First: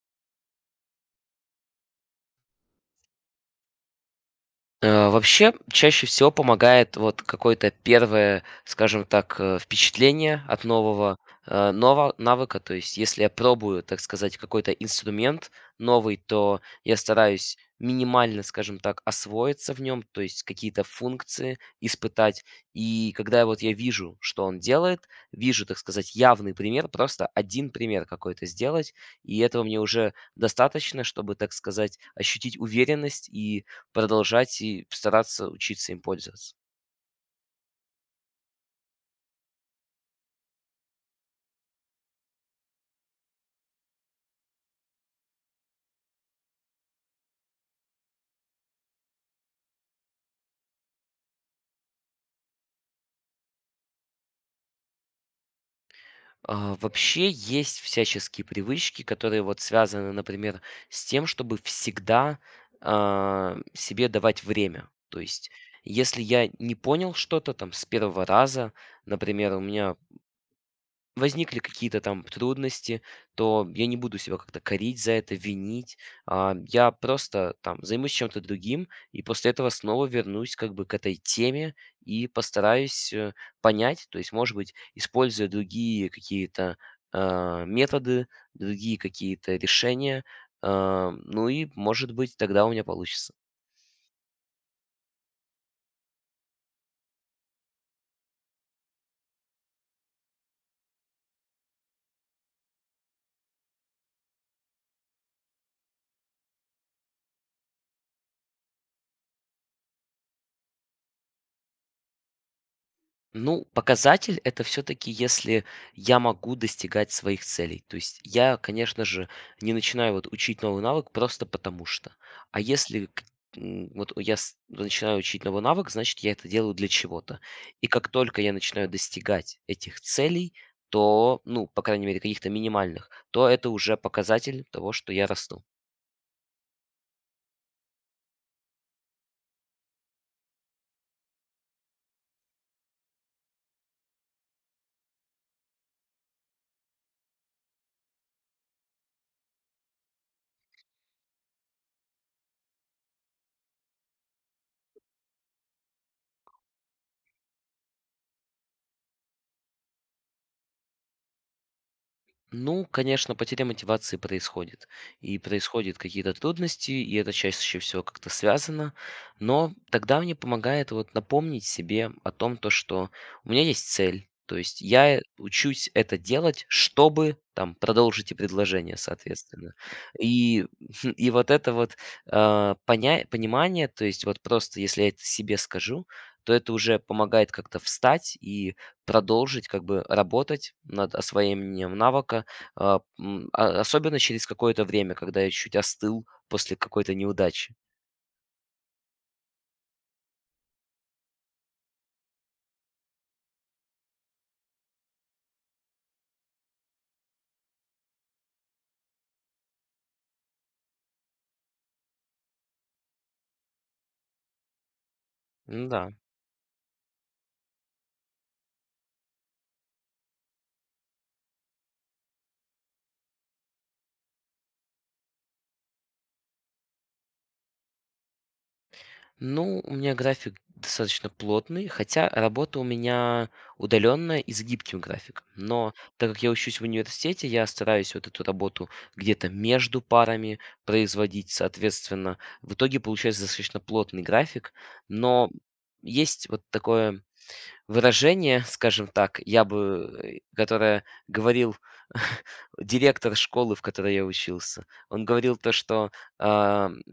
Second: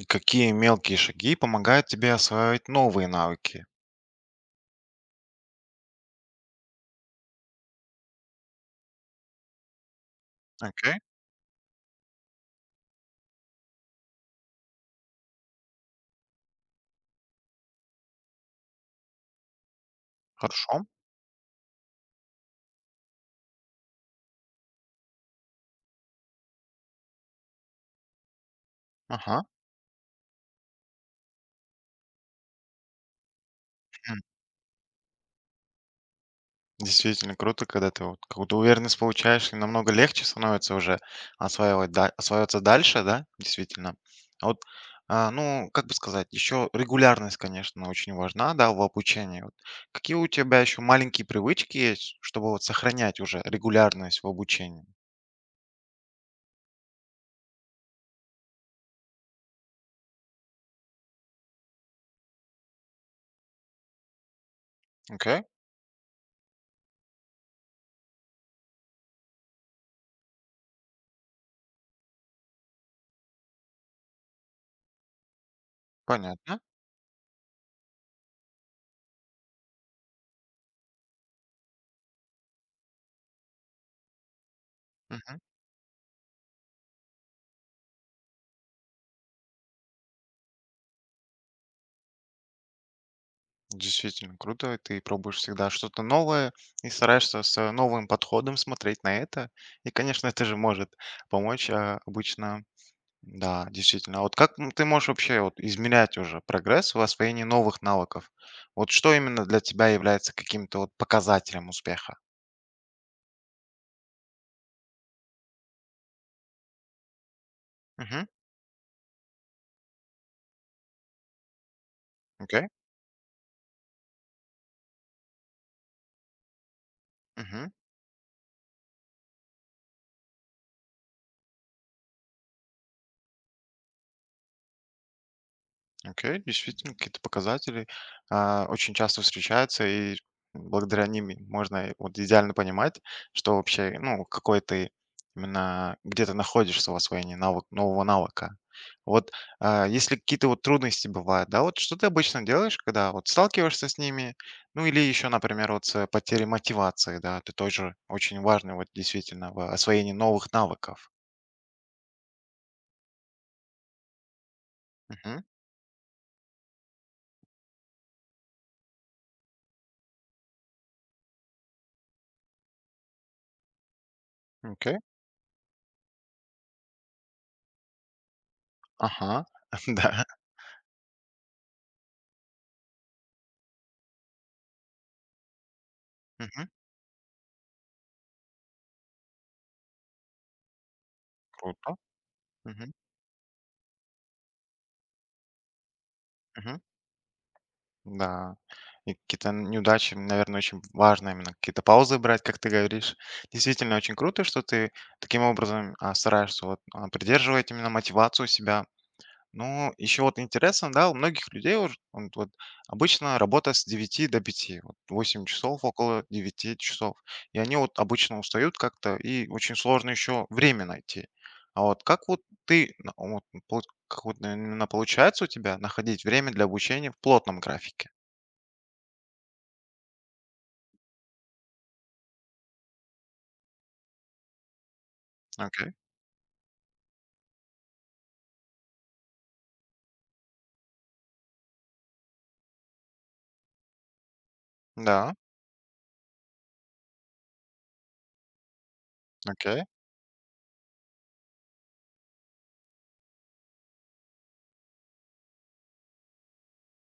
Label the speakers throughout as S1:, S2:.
S1: И какие мелкие шаги помогают тебе осваивать новые навыки?
S2: Вообще, чаще всего помогает вот какое-то первое, скажем так, впечатление от
S1: Окей,
S2: нового, нова навыка. То есть, если я пробую, так сказать, какой-то инструмент новый, то я стараюсь минимально, скажем так, освоиться в нем, то есть
S1: хорошо.
S2: какие-то функции испытать. И когда вот я вижу, что он делает, вижу, так сказать, явный пример, просто один пример какой-то сделать, и
S1: Ага.
S2: этого мне уже достаточно, чтобы, так сказать, ощутить уверенность и
S1: Хм.
S2: продолжать и стараться учиться им пользоваться.
S1: Действительно круто, когда ты вот какую-то уверенность получаешь, и намного легче становится уже осваивать, да, осваиваться дальше, да, действительно. А вот, ну, как бы сказать, еще регулярность, конечно, очень важна, да, в обучении. Вот какие у тебя еще маленькие привычки есть, чтобы вот сохранять уже регулярность в обучении?
S2: Вообще есть всяческие привычки, которые вот связаны, например, с тем, чтобы всегда, себе давать время. То
S1: Окей,
S2: есть, если я не понял что-то там с первого раза, например, у меня возникли какие-то там трудности, то я не буду себя как-то корить за это, винить. А,
S1: понятно.
S2: я просто там займусь чем-то другим, и после этого снова вернусь как бы к этой теме и постараюсь понять, то есть, может быть, используя другие какие-то методы, другие какие-то решения, ну и, может быть, тогда у меня получится.
S1: Действительно круто. Ты пробуешь всегда что-то новое и стараешься с новым подходом смотреть на это. И, конечно, это же может помочь обычно. Да, действительно. А вот как ты можешь вообще вот измерять уже прогресс в освоении новых навыков? Вот что именно для тебя является каким-то вот показателем успеха?
S2: Ну, показатель это все-таки, если я могу достигать своих целей. То
S1: Угу,
S2: есть я, конечно же, не начинаю вот учить новый навык просто потому что. А
S1: окей,
S2: если к- м, вот я с- начинаю учить новый навык, значит, я это делаю для чего-то.
S1: угу.
S2: И как только я начинаю достигать этих целей, то, ну, по крайней мере, каких-то минимальных, то это уже показатель того, что я расту.
S1: Окей, действительно, какие-то показатели очень часто встречаются, и благодаря ним и можно и вот идеально понимать, что вообще, ну, какой ты именно, где ты находишься в освоении навык, нового навыка. Вот если какие-то вот трудности бывают, да, вот что ты обычно делаешь, когда вот сталкиваешься с ними, ну или еще, например, вот с потерей мотивации, да, это тоже очень важно вот действительно в освоении новых навыков.
S2: Ну, конечно, потеря мотивации происходит. И
S1: Мгм.
S2: происходят какие-то трудности, и это чаще всего как-то связано. Но тогда мне помогает вот напомнить себе о том, то, что у меня есть цель. То есть
S1: Окей,
S2: я учусь это делать, чтобы там продолжить и предложение,
S1: ага,
S2: соответственно.
S1: да.
S2: И, и вот это вот понимание, то есть вот просто если я это себе скажу, то
S1: Мгм.
S2: это уже помогает как-то встать и продолжить как бы работать над
S1: Круто.
S2: освоением навыка,
S1: Мгм.
S2: особенно через какое-то время, когда я чуть остыл после
S1: Мгм.
S2: какой-то неудачи.
S1: Да, и какие-то неудачи, наверное, очень важно именно какие-то паузы брать, как ты говоришь. Действительно, очень круто, что ты таким образом стараешься вот, придерживать именно мотивацию себя. Ну, еще вот интересно, да, у многих людей вот, обычно работа с девяти до пяти, вот 8 часов,
S2: Да.
S1: около девяти часов. И они вот обычно устают как-то, и очень сложно еще время найти. А вот как вот ты, вот, как вот именно получается у тебя находить время для обучения в плотном графике?
S2: Ну, у меня график достаточно плотный, хотя работа у меня удаленная и с гибким графиком.
S1: Окей.
S2: Но так как я учусь в университете, я стараюсь вот эту работу где-то между парами производить, соответственно. В итоге получается достаточно плотный график,
S1: Да,
S2: но есть вот такое выражение, скажем так, я
S1: окей.
S2: бы, которое говорил директор школы, в которой я учился. Он говорил то, что, а, м,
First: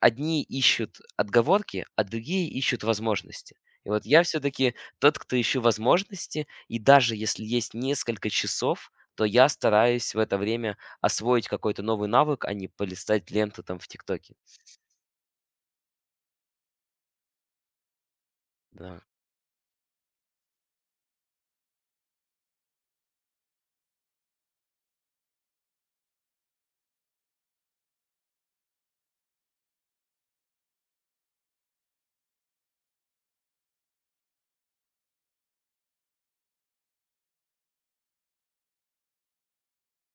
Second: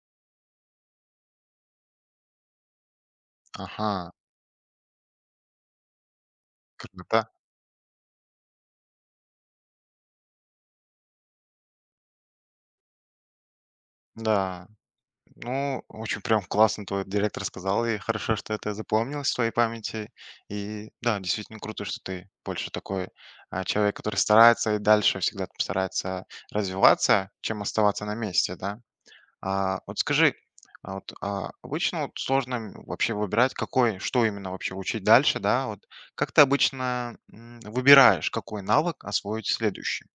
S2: одни ищут отговорки, а другие ищут возможности. И
S1: Ага,
S2: вот я все-таки тот, кто ищу возможности, и даже
S1: круто.
S2: если есть несколько часов, то я стараюсь в это время освоить какой-то новый навык, а не полистать ленту там в "Тиктоке".
S1: Да. Ну, очень прям классно твой директор сказал, и хорошо, что это
S2: Да.
S1: запомнилось в твоей памяти. И да, действительно круто, что ты больше такой человек, который старается и дальше всегда старается развиваться, чем оставаться на месте, да. А вот скажи, а вот, обычно вот сложно вообще выбирать, какой, что именно вообще учить дальше, да, вот как ты обычно выбираешь, какой навык освоить следующий?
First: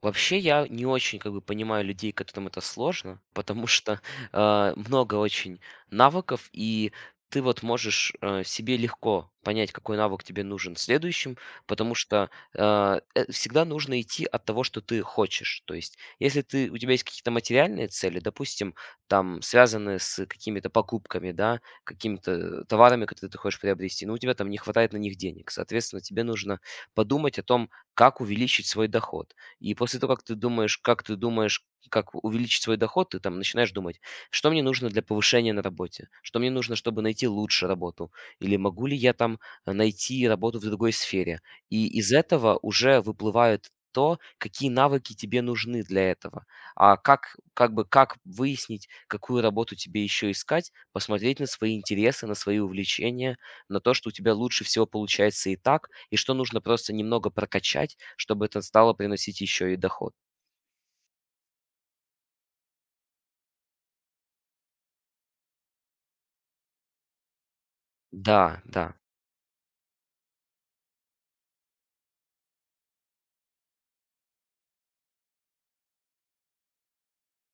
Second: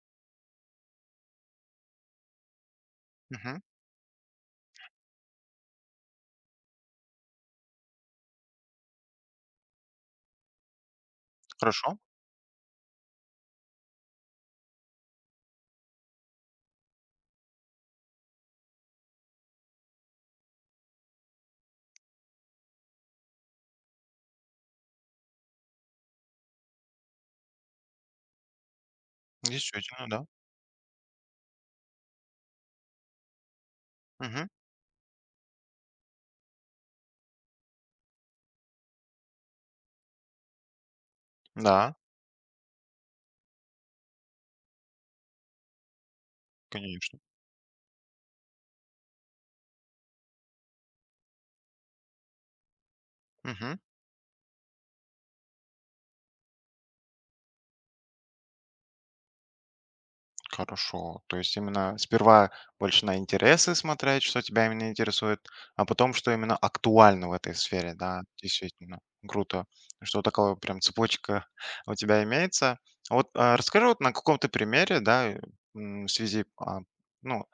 S2: Вообще, я не очень как бы понимаю людей, которым это сложно,
S1: Мгм.
S2: потому что много очень навыков, и ты вот можешь себе легко понять, какой навык тебе нужен следующим, потому
S1: Хорошо.
S2: что всегда нужно идти от того, что ты хочешь. То есть, если ты, у тебя есть какие-то материальные цели, допустим, там связанные с какими-то покупками, да, какими-то товарами, которые ты хочешь приобрести, но у тебя там не хватает на них денег. Соответственно, тебе нужно подумать о том, как увеличить свой доход и после
S1: Действительно,
S2: того, как
S1: да.
S2: ты думаешь, как ты думаешь, как увеличить свой доход, ты там начинаешь думать,
S1: Мгм.
S2: что мне нужно для повышения на работе, что мне нужно, чтобы найти лучше работу, или могу ли я там найти работу в другой сфере. И
S1: Да,
S2: из этого уже выплывают то, какие навыки тебе нужны для этого. А
S1: конечно.
S2: как бы, как выяснить, какую работу тебе еще искать, посмотреть на свои интересы, на свои увлечения,
S1: Мгм.
S2: на то, что у тебя лучше всего получается и так, и что нужно просто немного прокачать, чтобы это стало приносить еще и доход.
S1: Хорошо. То есть именно сперва больше на интересы смотреть, что тебя именно интересует, а потом, что именно актуально в этой сфере. Да,
S2: Да.
S1: действительно. Круто, что такого прям цепочка у тебя имеется. А вот расскажи вот на каком-то примере, да, в связи, ну,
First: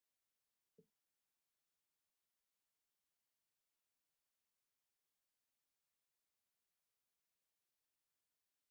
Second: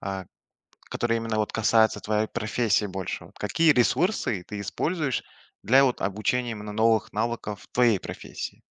S1: а, который именно вот касается твоей профессии больше. Вот какие ресурсы ты используешь для вот обучения именно новых навыков в твоей профессии?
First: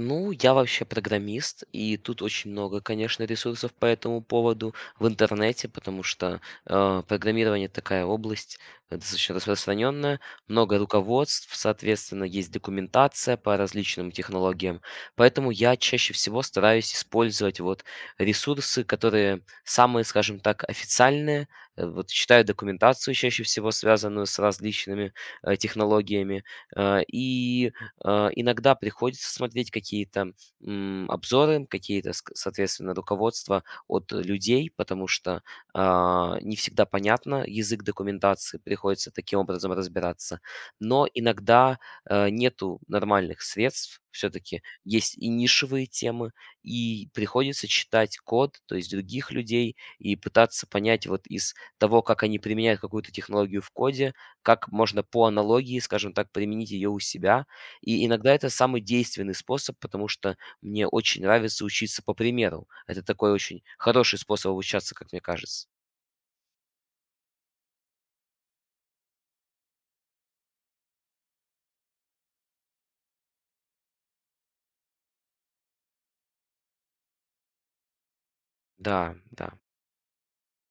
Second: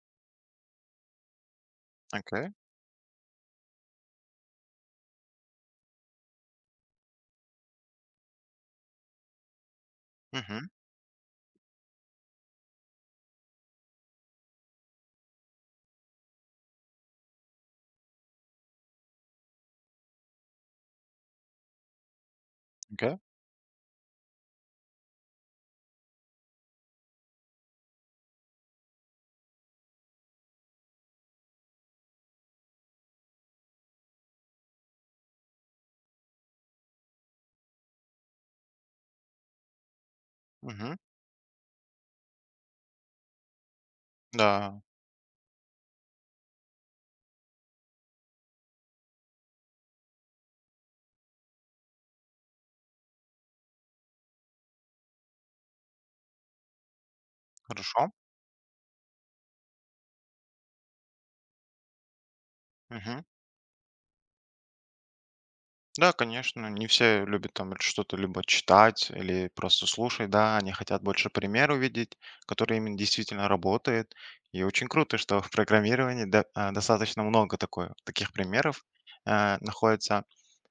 S2: Ну, я вообще программист, и тут
S1: Окей.
S2: очень много, конечно, ресурсов по этому поводу в интернете, потому что программирование такая область достаточно распространенная,
S1: Мгм.
S2: много руководств, соответственно, есть документация по различным технологиям. Поэтому я чаще всего стараюсь использовать вот ресурсы, которые самые, скажем так, официальные. Вот читаю документацию
S1: Окей.
S2: чаще всего, связанную с различными технологиями. Э, и Иногда приходится смотреть какие-то, обзоры, какие-то, ск соответственно, руководства от людей, потому что, не всегда понятно язык документации, приходится таким образом разбираться.
S1: Мгм.
S2: Но иногда, нету нормальных средств, все таки
S1: Да,
S2: есть и нишевые темы, и приходится читать код, то есть других людей, и пытаться понять вот из того, как они применяют какую-то технологию в коде, как можно по аналогии, скажем так, применить ее у себя, и
S1: хорошо.
S2: иногда это самый действенный способ, потому что мне очень нравится учиться по примеру. Это
S1: Мгм.
S2: такой очень хороший способ обучаться, как мне кажется.
S1: Да, конечно, не все любят там что-то либо читать или просто слушать, да, они хотят больше пример увидеть, который именно действительно работает. И очень круто, что в программировании достаточно много такой, таких примеров
S2: Да.
S1: находится.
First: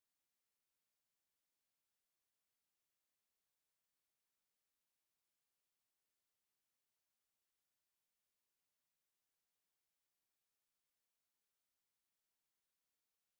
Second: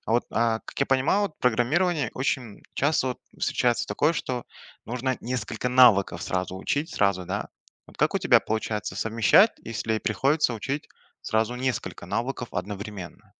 S1: А вот, как я понимаю, вот программирование очень часто вот встречается такое, что нужно несколько навыков сразу учить, сразу, да? Вот как у тебя получается совмещать, если приходится учить сразу несколько навыков одновременно?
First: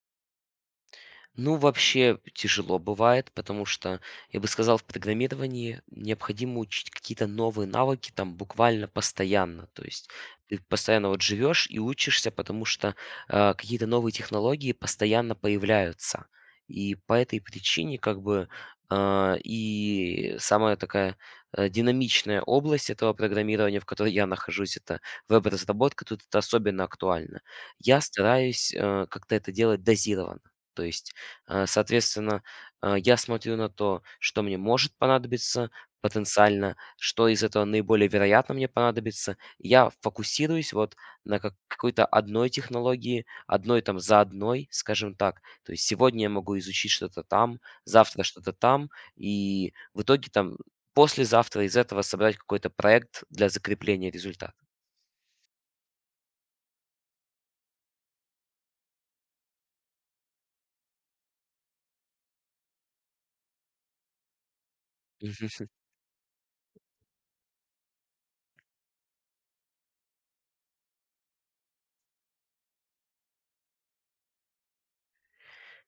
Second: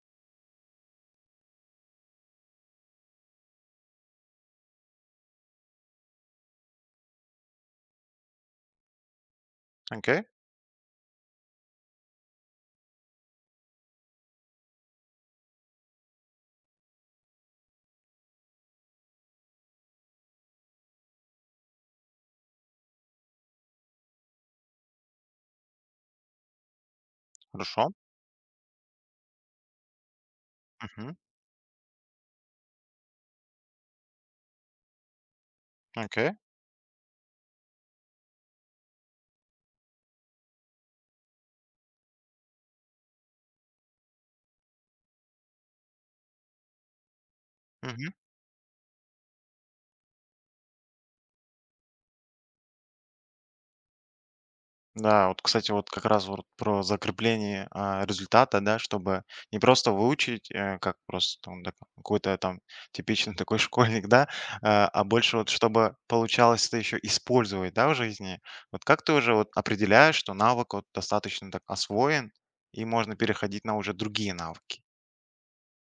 S2: Ну, вообще тяжело бывает, потому что, я бы сказал, в программировании необходимо учить какие-то новые навыки там буквально постоянно. То есть
S1: Окей,
S2: ты постоянно вот живешь и учишься, потому что какие-то новые технологии постоянно появляются. И по этой причине как бы и самая такая динамичная область этого программирования, в которой я нахожусь, это веб-разработка, тут это особенно актуально.
S1: хорошо.
S2: Я стараюсь как-то это делать дозированно. То есть
S1: Мгм.
S2: Соответственно, я смотрю на то, что мне может понадобиться
S1: Окей.
S2: потенциально, что из этого наиболее вероятно мне понадобится. Я фокусируюсь вот на какой-то одной технологии, одной там за одной, скажем так. То есть сегодня я могу изучить что-то там, завтра что-то там, и в итоге там послезавтра из этого собрать какой-то проект для закрепления результата.
S1: Да, вот, кстати, вот как раз вот про закрепление результата, да, чтобы не просто выучить, как просто там, да, какой-то там типичный такой школьник, да, больше вот чтобы получалось это еще использовать, да, в жизни. Вот как ты уже вот определяешь, что навык вот достаточно так освоен, и можно переходить на уже другие навыки?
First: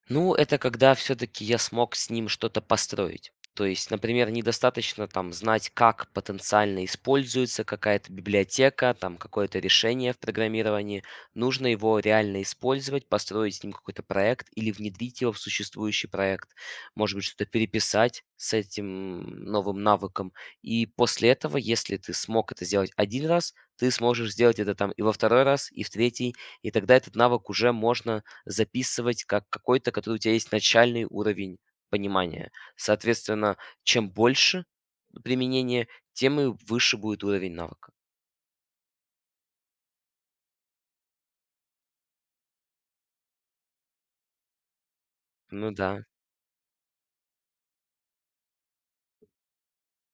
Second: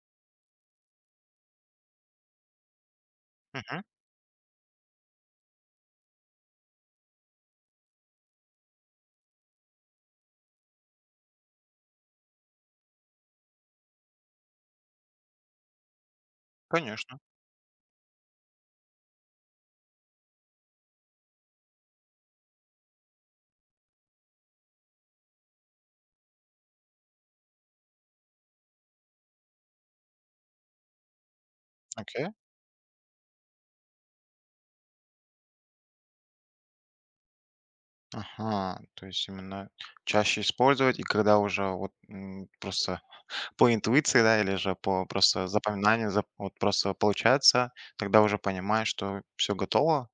S2: Ну, это когда все-таки я смог с ним что-то построить. То
S1: Мгм.
S2: есть, например, недостаточно там знать, как потенциально используется какая-то библиотека, там какое-то решение в программировании. Нужно его реально использовать, построить с ним какой-то проект или внедрить его в существующий проект. Может
S1: Конечно.
S2: быть, что-то переписать с этим новым навыком. И после этого, если ты смог это сделать один раз, ты сможешь сделать это там и во второй раз, и в третий, и тогда этот навык уже можно записывать как какой-то, который у тебя есть начальный уровень
S1: Окей.
S2: понимания. Соответственно, чем больше применение, тем и выше будет уровень навыка.
S1: Ага, то есть именно чаще использовать, и когда уже вот просто по интуиции, да, или же по просто
S2: Ну да.
S1: запоминанию, зап вот просто получается, тогда уже понимаешь, что все готово.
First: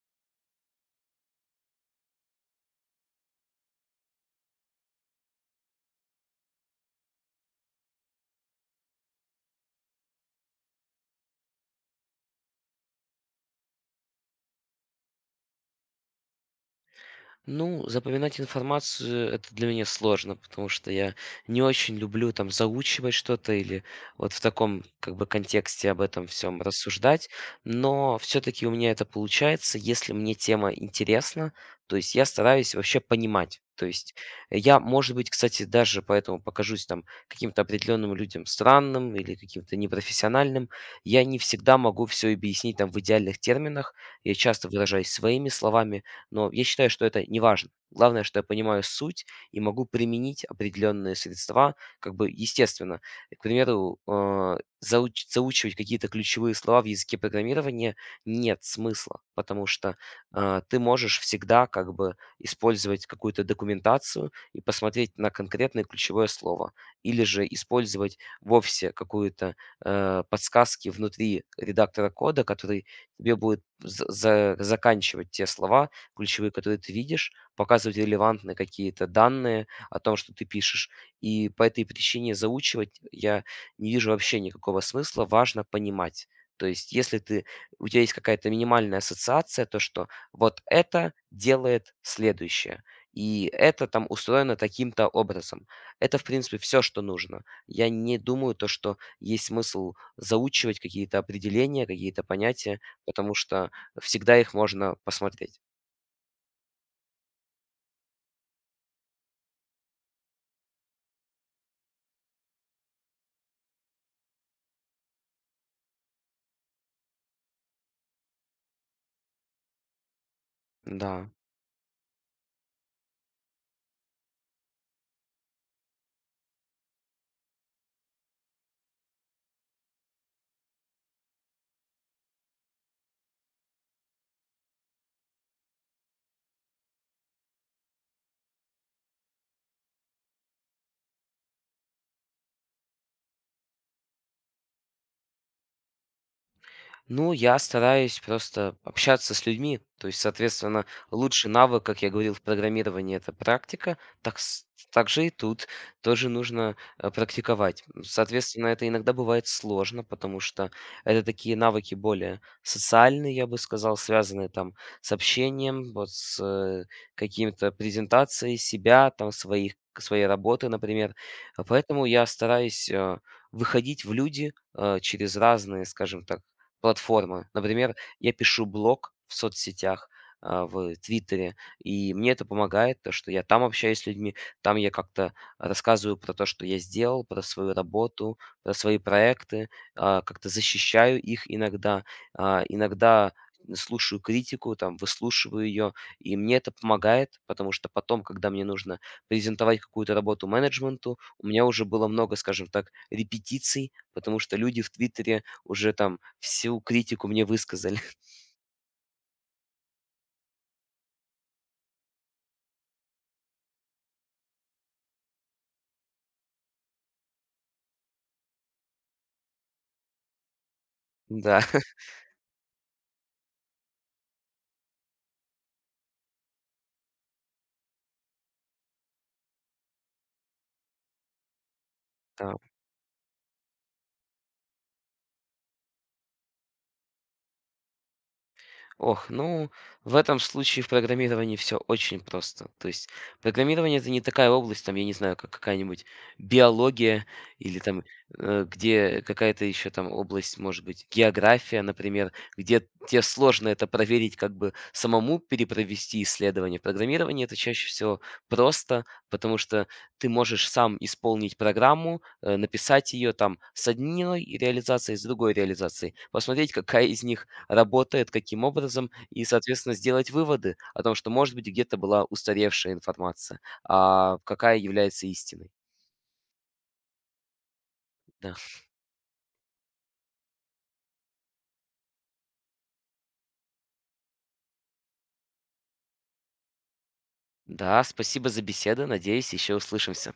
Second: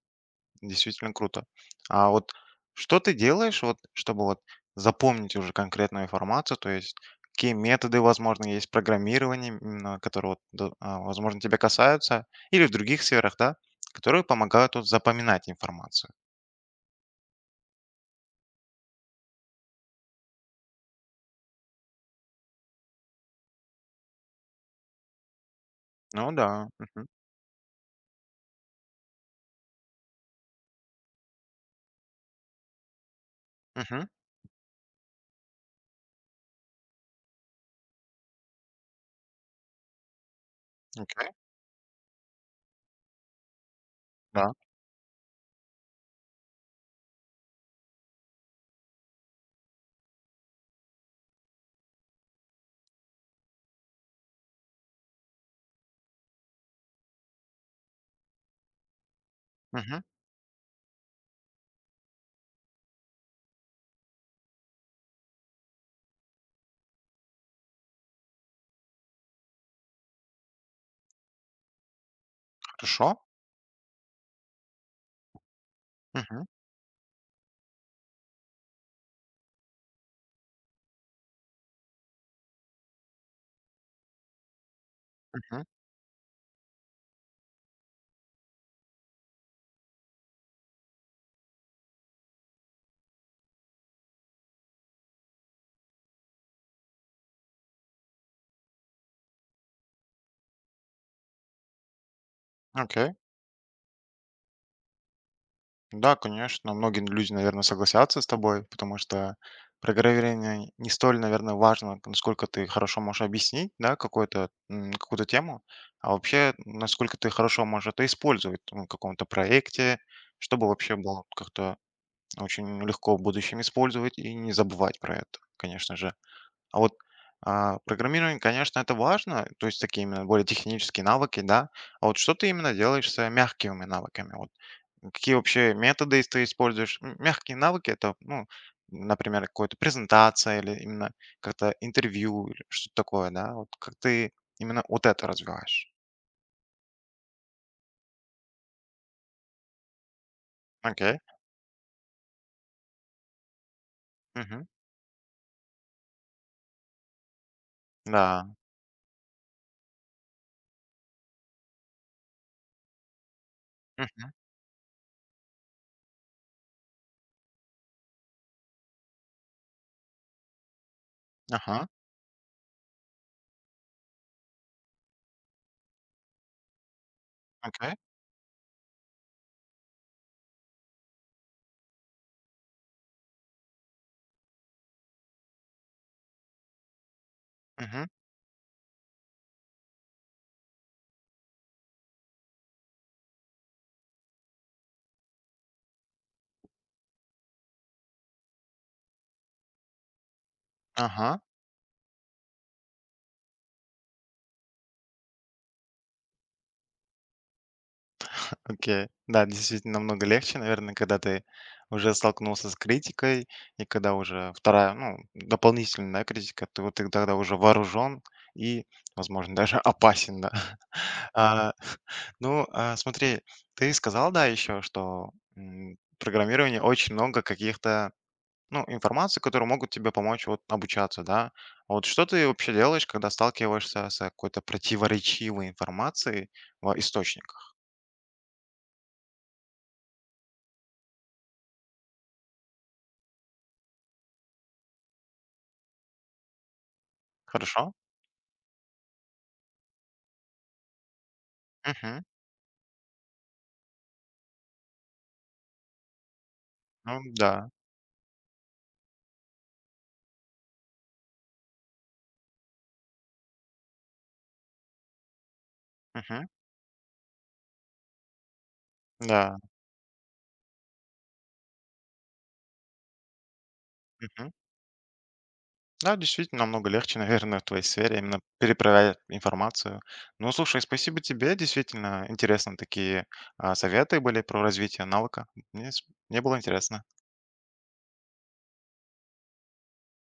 S1: Действительно круто. А вот что ты делаешь, вот, чтобы вот запомнить уже конкретную информацию? То есть какие методы, возможно, есть программирование, именно которые, вот, возможно, тебя касаются, или в других сферах, да, которые помогают вот запоминать информацию?
S2: Ну, запоминать информацию- это для меня сложно, потому что я не очень люблю там заучивать что-то или вот в таком как бы контексте об этом
S1: Ну
S2: всем
S1: да. Мгм.
S2: рассуждать. Но все таки у меня это получается, если мне тема интересна, то есть я стараюсь вообще понимать. То
S1: Мгм.
S2: есть я, может быть, кстати, даже поэтому покажусь там каким-то определенным людям странным или каким-то непрофессиональным. Я
S1: Окей.
S2: не всегда могу все объяснить там в идеальных терминах. Я
S1: Да.
S2: часто выражаюсь своими словами, но я считаю, что это не важно. Главное, что я понимаю суть и могу применить определенные средства, как бы естественно. К примеру, заучивать какие-то ключевые слова в языке программирования нет смысла, потому что
S1: Мгм.
S2: ты можешь всегда как бы использовать какую-то документацию и посмотреть на конкретное ключевое слово, или же использовать вовсе какую-то подсказки внутри редактора кода, который
S1: Хорошо.
S2: тебе будет заканчивать те слова,
S1: Мгм.
S2: ключевые, которые ты видишь, показывать релевантные какие-то данные о том, что ты пишешь. И по этой причине заучивать я не вижу вообще никакого смысла. Важно
S1: Мгм.
S2: понимать. То есть, если ты, у тебя есть какая-то минимальная ассоциация, то что вот это делает следующее, и это там устроено таким-то образом. Это, в принципе, все, что нужно. Я не думаю то, что есть смысл заучивать какие-то определения, какие-то понятия,
S1: Окей.
S2: потому что всегда их можно посмотреть.
S1: Да, конечно, многие люди, наверное, согласятся с тобой, потому что программирование не столь, наверное, важно, насколько ты хорошо можешь объяснить, да, какую-то какую-то тему, а вообще, насколько ты хорошо можешь это использовать ну, в каком-то проекте, чтобы вообще
S2: Да.
S1: было как-то очень легко в будущем использовать и не забывать про это, конечно же. А вот программирование, конечно, это важно, то есть такие именно более технические навыки, да. А вот что ты именно делаешь с мягкими навыками? Вот какие вообще методы из ты используешь? Мягкие навыки- это, ну, например, какая то презентация или именно как-то интервью или что-то такое, да? Вот как ты именно вот это развиваешь?
S2: Ну, я стараюсь просто общаться с людьми. То есть, соответственно,
S1: Окей.
S2: лучший навык, как я говорил, в программировании это практика.
S1: Мгм.
S2: Так же и тут тоже нужно практиковать.
S1: Да.
S2: Соответственно, это иногда бывает сложно, потому что это такие навыки более социальные, я бы сказал,
S1: Мгм.
S2: связанные там с общением, вот с какими-то презентацией себя, там своих своей работы, например. А
S1: Ага.
S2: поэтому я стараюсь выходить в люди через разные, скажем так, платформы.
S1: Окей.
S2: Например, я пишу блог в соцсетях, в Твиттере, и мне это помогает, то, что я там общаюсь с людьми, там я как-то рассказываю про то, что я сделал, про свою
S1: Мгм.
S2: работу, про свои проекты, как-то защищаю их иногда, иногда слушаю критику, там, выслушиваю ее, и мне это помогает, потому что потом, когда мне нужно презентовать какую-то работу менеджменту,
S1: Ага.
S2: у меня уже было много, скажем так, репетиций, потому что люди в Твиттере уже там всю критику мне высказали.
S1: Окей. Да, действительно намного легче, наверное, когда ты уже столкнулся с критикой, и когда уже вторая, ну, дополнительная да, критика, то ты тогда уже вооружен и, возможно, даже опасен, да.
S2: Да,
S1: А, ну, смотри, ты сказал, да, еще, что в программировании очень много каких-то, ну, информации, которые могут тебе помочь вот обучаться, да. А вот что ты
S2: там
S1: вообще делаешь, когда сталкиваешься с какой-то противоречивой информацией в источниках?
S2: Ох, ну, в этом случае в программировании все очень просто. То есть программирование- это не такая область, там, я не знаю, как какая-нибудь биология или
S1: Хорошо?
S2: там, где какая-то еще там область, может быть, география,
S1: Мгм.
S2: например, где те сложно это проверить, как бы самому перепровести исследование.
S1: Ну
S2: Программирование- это
S1: да,
S2: чаще всего просто, потому что ты можешь сам исполнить программу, написать ее там с одной реализацией, с другой реализацией,
S1: мгм,
S2: посмотреть, какая из них работает, каким образом, и,
S1: да,
S2: соответственно, сделать выводы о том, что, может быть, где-то была устаревшая информация, а
S1: мгм.
S2: какая является истиной.
S1: Да, действительно, намного легче, наверное, в твоей сфере именно
S2: Да.
S1: перепроверять информацию. Ну, слушай, спасибо тебе, действительно интересно такие советы были про развитие навыка. Мне, мне было интересно.
S2: Да, спасибо за беседу. Надеюсь, еще услышимся.